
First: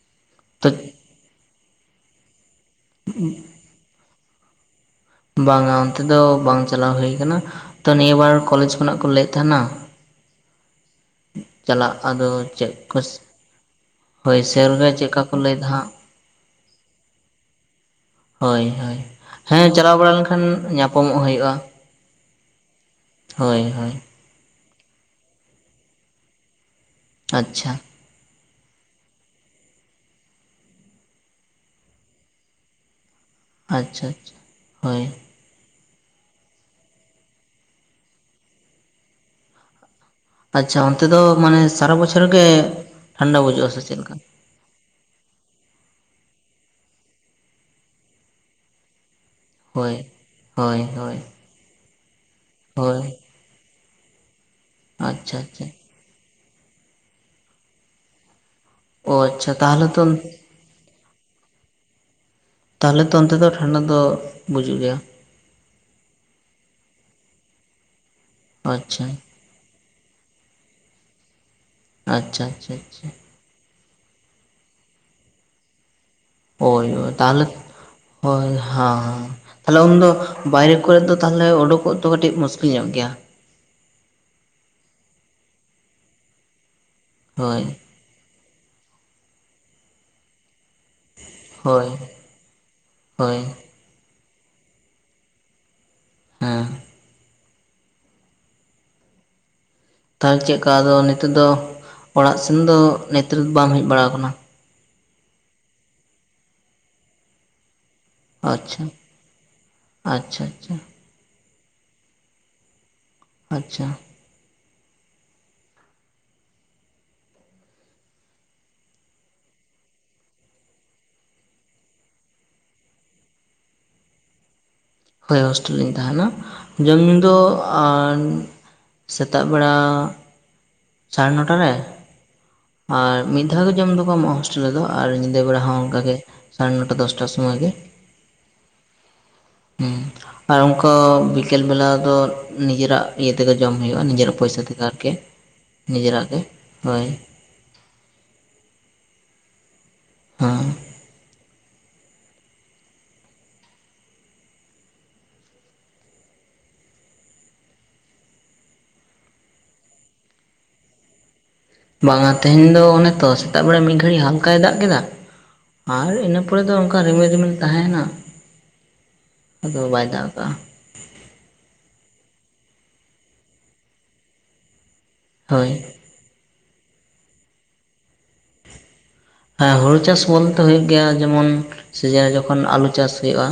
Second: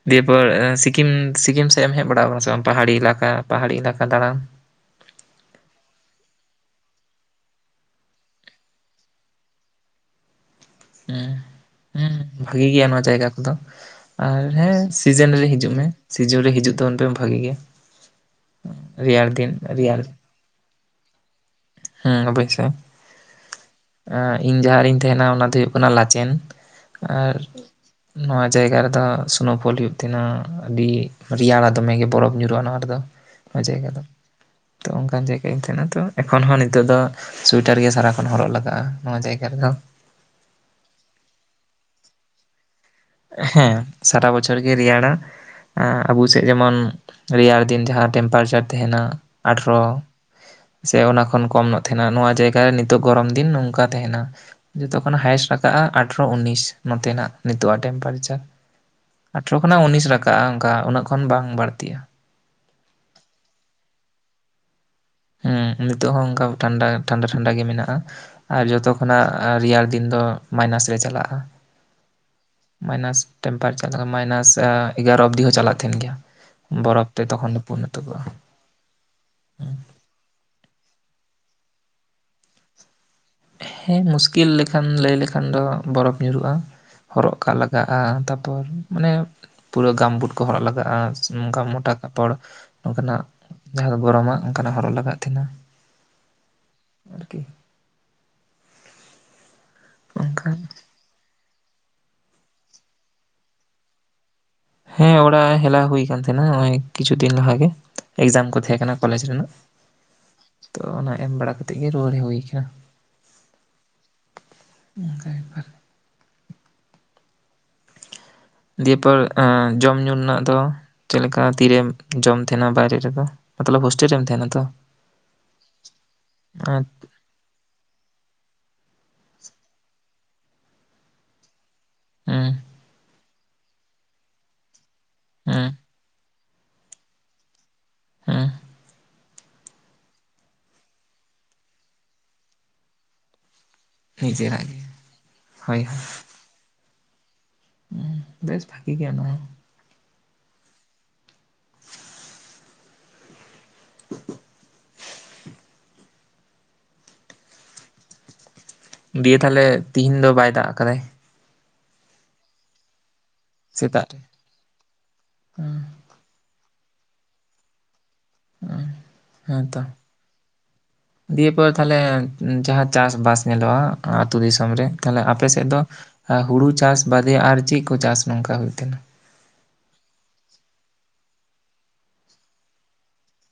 ᱫᱤᱭᱮᱯᱚᱨ ᱛᱚ ᱥᱤᱠᱤᱢ ᱥᱤᱠᱤᱢ ᱥᱮᱫ ᱮᱢ ᱦᱮᱡ ᱵᱟᱲᱟᱟᱣ ᱟᱠᱟᱱᱟ ᱥᱮ ᱵᱟᱝ ᱯᱟᱦᱟᱲᱤ ᱤᱞᱟᱠᱟ, ᱯᱟᱦᱟᱲᱤ ᱤᱞᱟᱠᱟ ᱫᱟᱬᱟᱱ? ᱵᱟᱝᱟ ᱚᱱᱛᱮ ᱫᱚ ᱵᱟᱝ ᱪᱟᱞᱟᱣ ᱦᱩᱭ ᱠᱟᱱᱟ ᱛᱚ ᱱᱤᱭᱟᱹ ᱵᱟᱨ ᱠᱚᱞᱮᱡᱽ ᱠᱷᱚᱱᱟᱜ ᱠᱚ ᱞᱟᱹᱭᱮᱫ ᱛᱟᱦᱮᱱᱟ᱾ ᱦᱩᱸ ᱪᱟᱞᱟᱜ ᱦᱩᱸ ᱟᱫᱚ ᱵᱷᱟᱜᱤ ᱪᱮᱫ ᱜᱮᱭᱟ ᱠᱚ ᱱᱚᱣᱟ ᱡᱟᱭᱜᱟ ᱠᱚᱫᱚ ᱦᱳᱭ ᱟᱨ ᱥᱮᱨ ᱦᱮᱸ ᱜᱮ ᱪᱮᱫᱠᱟ ᱥᱤᱡᱮᱱ ᱠᱚ ᱨᱮ ᱞᱟᱹᱭᱫᱟ ᱦᱤᱡᱩᱜ ᱢᱮ᱾ ᱦᱟᱸᱜ ᱥᱤᱡᱤᱱ ᱨᱮ ᱦᱤᱡᱩᱜ ᱛᱟᱵᱚᱱ ᱯᱮ ᱵᱷᱟᱹᱜᱤ ᱜᱮ᱾ ᱦᱳᱭ ᱦᱳᱭ ᱦᱮᱸ ᱪᱟᱞᱟᱣ ᱨᱮᱭᱟᱲ ᱵᱟᱲᱟ ᱞᱮᱱᱠᱷᱟᱱ ᱧᱟᱯᱟᱢᱚᱜ ᱦᱩᱭᱩᱜᱼᱟ᱾ ᱦᱩᱸ ᱟᱵᱚᱭᱥᱳᱭ ᱦᱳᱭ ᱦᱳᱭ ᱦᱮᱸ ᱤᱧ ᱡᱟᱦᱟᱸ ᱨᱤᱧ ᱛᱟᱦᱮᱱᱟ ᱚᱱᱟ ᱫᱚ ᱦᱩᱭᱩᱜ ᱠᱟᱱᱟ ᱞᱟᱪᱮᱱ ᱟᱨ ᱟᱪᱪᱷᱟ ᱱᱚᱣᱟ ᱡᱟᱭᱜᱟ ᱨᱮᱫᱚ ᱥᱱᱳᱯᱷᱚᱞ ᱦᱩᱭᱩᱜ ᱛᱟᱦᱮᱱᱟ ᱟᱹᱰᱤ ᱨᱮᱭᱟᱲᱟ ᱫᱚᱢᱮ ᱜᱮ ᱵᱚᱨᱚᱯᱷ ᱧᱩᱨᱩᱜᱼᱟ ᱱᱚᱣᱟ ᱨᱮᱫᱚ ᱡᱟᱭᱜᱟ ᱫᱚ ᱟᱪᱪᱷᱟ ᱟᱪᱪᱷᱟ ᱛᱚ ᱦᱳᱭ ᱚᱱᱠᱟᱱ ᱡᱟᱭᱜᱟ ᱮᱱᱛᱷᱮᱱ ᱛᱚ ᱮᱠᱷᱚᱱ ᱦᱚᱸ ᱱᱤᱛᱚᱜ ᱫᱚ ᱥᱩᱭᱮᱴᱟᱨ ᱜᱮ ᱥᱟᱨᱟ ᱠᱷᱚᱱ ᱦᱚᱨᱚᱜ ᱞᱟᱜᱟᱜᱼᱟ ᱱᱚᱣᱟ ᱡᱟᱭᱜᱟ ᱨᱮᱫᱚ᱾ ᱟᱪᱪᱷᱟ ᱚᱱᱛᱮ ᱫᱚ ᱢᱟᱱᱮ ᱥᱟᱨᱟ ᱵᱚᱪᱷᱚᱨ ᱜᱮ ᱴᱷᱟᱱᱰᱟ ᱵᱩᱡᱩᱜᱼᱟ ᱥᱮ ᱦᱮᱸ ᱪᱮᱫ ᱞᱮᱠᱟ ᱥᱟᱨᱟ ᱵᱚᱪᱷᱼᱼ ᱚᱨ ᱜᱮ ᱨᱮᱭᱟᱲᱟ ᱟᱵᱚ ᱥᱮᱫ ᱡᱮᱢᱚᱱ ᱨᱮᱭᱟᱲ ᱫᱤᱱ ᱡᱟᱦᱟᱸ ᱴᱮᱢᱯᱟᱨᱮᱪᱟᱨ ᱛᱟᱦᱮᱱᱟ ᱟᱴᱷᱨᱚ ᱦᱳᱭ ᱦᱳᱭ ᱥᱮ ᱦᱳᱭ ᱚᱱᱟ ᱠᱷᱚᱱ ᱠᱚᱢ ᱧᱚᱜ ᱛᱟᱦᱮᱱᱟ ᱱᱚᱣᱟ ᱡᱟᱭᱜᱟ ᱨᱮ ᱱᱤᱛᱚᱜ ᱦᱳᱭ ᱜᱚᱨᱚᱢ ᱾ ᱫᱤᱱ ᱱᱚᱝᱠᱟ ᱛᱟᱦᱮᱱᱟ ᱡᱚᱛᱚ ᱠᱷᱚᱱ ᱟᱪᱪᱷᱟ ᱦᱟᱭᱮᱥᱴ ᱟᱪᱪᱷᱟ ᱟᱠᱟᱜᱼᱟ ᱟᱴᱷᱨᱚ ᱩᱱᱱᱤᱥ ᱱᱚᱛᱮᱱᱟᱜ ᱱᱤᱛᱚᱜ ᱴᱮᱢᱯᱟᱨᱮᱪᱟᱨ ᱚ ᱟᱪᱪᱷᱟ ᱟᱴᱷᱨᱚ ᱠᱷᱚᱱᱟᱜ ᱛᱟᱦᱚᱞᱮ ᱛᱚ ᱩᱱᱱᱤᱥ ᱨᱟᱠᱟᱵᱼᱟ ᱚᱱᱠᱟ ᱩᱱᱟᱹᱜ ᱠᱷᱚᱱ ᱵᱟᱝ ᱵᱟᱹᱲᱛᱤᱜᱼᱟ ᱾ ᱛᱟᱦᱚᱞᱮ ᱛᱚ ᱚᱱᱛᱮ ᱫᱚ ᱴᱷᱟᱱᱰᱟ ᱫᱚ ᱵᱩᱡᱩᱜ ᱜᱮᱭᱟ ᱾ ᱦᱮᱸ ᱱᱤᱛᱚᱜ ᱦᱚᱸ ᱚᱱᱠᱟ ᱴᱷᱟᱱᱰᱟ ᱴᱷᱟᱱᱰᱟ ᱼᱴᱷᱟᱱᱰᱟ ᱜᱮ ᱢᱮᱱᱟᱜᱼᱟ ᱟᱨ ᱡᱚᱛᱚ ᱟᱪᱪᱷᱟ ᱠᱷᱚᱱᱟᱜ ᱟᱨ ᱨᱮᱭᱟᱲ ᱫᱤᱱ ᱫᱚ ᱢᱟᱭᱱᱟᱥ ᱨᱮ ᱪᱟᱞᱟᱜᱼᱟ ᱟᱪᱪᱷᱟ ᱟᱪᱪᱷᱟ ᱟᱪᱪᱷᱟ ᱢᱟᱭᱱᱟᱥ ᱴᱮᱢᱯᱟᱨᱮᱪᱟᱨ ᱢᱟᱭᱱᱟᱥ ᱮᱜᱟᱨᱚ ᱚᱵᱫᱤ ᱦᱚᱸ ᱪᱟᱞᱟᱜ ᱛᱟᱦᱮᱱ ᱜᱮᱭᱟ ᱦᱚᱭ ᱵᱚᱨᱚᱯᱷ ᱦᱚᱭ ᱛᱮ ᱛᱟᱦᱚᱞᱮ ᱛᱚᱠᱷᱚᱱ ᱫᱚ ᱯᱩᱨᱱᱚ ᱛᱚᱵᱟᱜᱼᱟ ᱦᱚᱭ ᱦᱟᱸ ᱛᱟᱦᱚᱞᱮ ᱩᱱ ᱫᱚ ᱵᱟᱦᱨᱮ ᱠᱚᱨᱮ ᱫᱚ ᱛᱟᱦᱚᱞᱮ ᱚᱰᱚᱠᱚᱜ ᱫᱚ ᱠᱟᱹᱴᱤᱡ ᱢᱩᱥᱠᱤᱞ ᱧᱚᱜ ᱜᱮᱭᱟ᱾ ᱦᱮᱸ ᱢᱩᱥᱠᱤᱞ ᱞᱮᱠᱷᱟᱱ ᱞᱟᱹᱭ ᱞᱮᱠᱷᱟᱱ ᱫᱚ ᱵᱚᱨᱚᱯᱷ ᱧᱩᱨᱩᱜᱼᱟ ᱦᱚᱨᱚᱜ ᱠᱟᱜ ᱦᱳᱭ ᱞᱟᱜᱟᱜ ᱟ ᱛᱟᱯᱚᱨ ᱢᱟᱱᱮ ᱯᱩᱨᱟᱹ ᱜᱟᱢᱵᱩᱴ ᱠᱚ ᱦᱚᱨᱚᱜ ᱞᱟᱜᱟᱜᱼᱟ ᱱᱚᱝᱠᱟ ᱦᱳᱭ ᱢᱚᱴᱟ ᱠᱟᱯᱚᱲ ᱱᱚᱝᱠᱟᱱᱟᱜ ᱦᱳᱭ ᱡᱟᱦᱟᱸ ᱫᱚ ᱜᱚᱨᱚᱢᱟᱜ ᱚᱱᱠᱟᱱᱟᱜ ᱦᱚᱨᱚᱜ ᱞᱟᱜᱟᱜ ᱛᱟᱦᱮᱱᱟ ᱾ ᱦᱮᱸᱻ ᱟᱨᱠᱤ ᱛᱟᱦᱚᱞᱮ ᱪᱮᱫ ᱚᱱᱠᱟ ᱞᱮᱠᱟ ᱟᱫᱚ ᱱᱤᱛᱚᱜ ᱫᱚ ᱚᱲᱟᱜ ᱥᱮᱱ ᱫᱚ ᱱᱮᱛ ᱨᱮᱫᱚ ᱵᱟᱢ ᱦᱮᱡ ᱵᱟᱲᱟᱣᱟᱠᱟᱱᱟ ᱦᱮᱸ ᱚᱲᱟᱜ ᱦᱮᱞᱟ ᱦᱩᱭ ᱟᱠᱟᱱ ᱛᱟᱦᱮᱸᱱᱟ ᱱᱚᱜᱼᱚᱭ ᱠᱤᱪᱷᱩ ᱫᱤᱱ ᱞᱟᱦᱟ ᱜᱮ। ᱮᱠᱡᱟᱢ ᱠᱚ ᱛᱟᱦᱮᱸ ᱟᱪᱪᱷᱟ ᱠᱟᱱᱟ ᱠᱚᱞᱮᱡᱽ ᱨᱮᱱᱟᱜ᱾ ᱟᱪᱪᱷᱟ ᱟᱪᱪᱷᱟ ᱛᱚ ᱚᱱᱟ ᱮᱢ ᱵᱟᱲᱟ ᱠᱟᱛᱮᱜ ᱜᱮ ᱨᱩᱣᱟᱹᱲ ᱦᱩᱭ ᱟᱠᱟᱱᱟ ᱟᱪᱪᱷᱟᱻ [unintelligible] ᱫᱤᱭᱮᱯᱚᱨ ᱮᱸ ᱡᱚᱢ ᱧᱩ ᱨᱮᱱᱟᱜ ᱫᱚ ᱪᱮᱫ ᱞᱮᱠᱟ ᱛᱤᱨᱮᱢ ᱡᱚᱢ ᱛᱟᱦᱮᱱᱟ ᱵᱟᱭᱨᱮ ᱨᱮᱫᱚ ᱢᱚᱛᱞᱚᱵ ᱦᱳᱥᱴᱮᱞ ᱨᱮᱢ ᱛᱟᱦᱮᱱᱟ ᱛᱚ? ᱦᱳᱭ ᱦᱳᱥᱴᱮᱞ ᱨᱤᱧ ᱛᱟᱦᱮᱱᱟ ᱦᱩᱸ ᱡᱚᱢ ᱧᱩ ᱫᱚ ᱟᱱᱻ ᱥᱮᱛᱟᱜ ᱵᱮᱲᱟ ᱥᱟᱲᱮ ᱱᱚᱴᱟ ᱨᱮ। ᱦᱩᱸ ᱻ ᱟᱨ ᱢᱤᱫ ᱫᱷᱟᱣ ᱜᱮ ᱡᱚᱢ ᱫᱚᱠᱚ ᱮᱢᱚᱜ-ᱟ ᱦᱳᱥᱴᱮᱞ ᱨᱮᱫᱚ ᱟᱨ ᱧᱤᱫᱟᱹ ᱵᱮᱲᱟ ᱦᱩᱸ ᱦᱚᱸ ᱚᱱᱠᱟᱜ ᱜᱮ। ᱥᱟᱲᱮ ᱱᱚᱴᱟ ᱫᱚᱥᱴᱟ ᱥᱚᱢᱚᱭ ᱜᱮ। ᱦᱮᱸᱻ ᱦᱮᱸ ᱟᱨ ᱚᱱᱠᱟ ᱵᱤᱠᱮᱞ ᱵᱮᱞᱟ ᱫᱚ ᱱᱤᱡᱮᱨᱟᱜ ᱤᱭᱟᱹ ᱛᱮᱜᱮ ᱡᱚᱢ ᱦᱩᱭᱩᱜᱼᱟ ᱱᱤᱡᱮᱨᱟᱜ ᱯᱚᱭᱥᱟ ᱛᱮᱜᱮ ᱟᱨᱠᱤ ᱦᱳᱭ ᱦᱳᱭ ᱱᱤᱡᱮᱨᱟᱜ ᱜᱮ ᱦᱳᱭ। ᱵᱮᱥ ᱵᱷᱟᱹᱜᱤ ᱜᱮᱭᱟ ᱱᱚᱣᱟ [unintelligible] ᱦᱮᱸᱻ [inaudible] ᱫᱤᱭᱮ ᱛᱟᱦᱟᱞᱮ ᱛᱤᱦᱤᱧ ᱫᱚ ᱵᱟᱭ ᱫᱟᱜ ᱟᱠᱟᱫᱟᱭ? ᱵᱟᱝᱟ ᱛᱮᱦᱮᱧ ᱫᱚ ᱚᱱᱮ ᱛᱚ ᱥᱮᱛᱟᱜ ᱵᱮᱲᱟ ᱢᱤᱫ ᱜᱷᱟᱹᱲᱤᱡ ᱦᱟᱞᱠᱟᱭ ᱫᱟᱜ ᱠᱮᱫᱟ ᱟᱨ ᱤᱱᱟᱹ ᱯᱚᱨ ᱯᱚᱨᱮ ᱫᱚ ᱚᱱᱠᱟ ᱨᱤᱢᱤᱞ ᱨᱤᱢᱤᱞ ᱛᱟᱦᱮᱸ ᱮᱱᱟ [unintelligible] ᱦᱮᱸᱛᱚ ᱠᱟᱜᱼᱟ ᱫᱤᱭᱮ ᱯᱚᱨ ᱛᱟᱦᱚᱞᱮ ᱡᱟᱦᱟᱸ ᱪᱟᱥ ᱵᱟᱥ ᱧᱮᱞᱚᱜᱼᱟ ᱟᱹᱛᱳ ᱫᱤᱥᱚᱢ ᱨᱮ। ᱛᱟᱦᱟᱞᱮ ᱟᱯᱮᱥᱮᱫ ᱦᱳᱭ ᱫᱚ ᱮᱻ ᱦᱳᱲᱳ ᱪᱟᱥ ᱵᱟᱫᱮ ᱟᱨ ᱪᱮᱫ ᱠᱚ ᱪᱟᱥ ᱱᱚᱝᱠᱟ ᱦᱩᱭᱩᱜ ᱛᱟᱦᱮᱱᱟ? ᱦᱮᱸ ᱦᱳᱲᱳ ᱪᱟᱥ ᱵᱚᱞᱛᱮ ᱦᱩᱭᱩᱜ ᱜᱮᱭᱟ ᱡᱮᱢᱚᱱ ᱥᱤᱡᱮᱱ ᱨᱮ ᱡᱚᱠᱷᱚᱱ ᱟᱹᱞᱩ ᱪᱟᱥ ᱦᱩᱭᱩᱜᱼᱟ।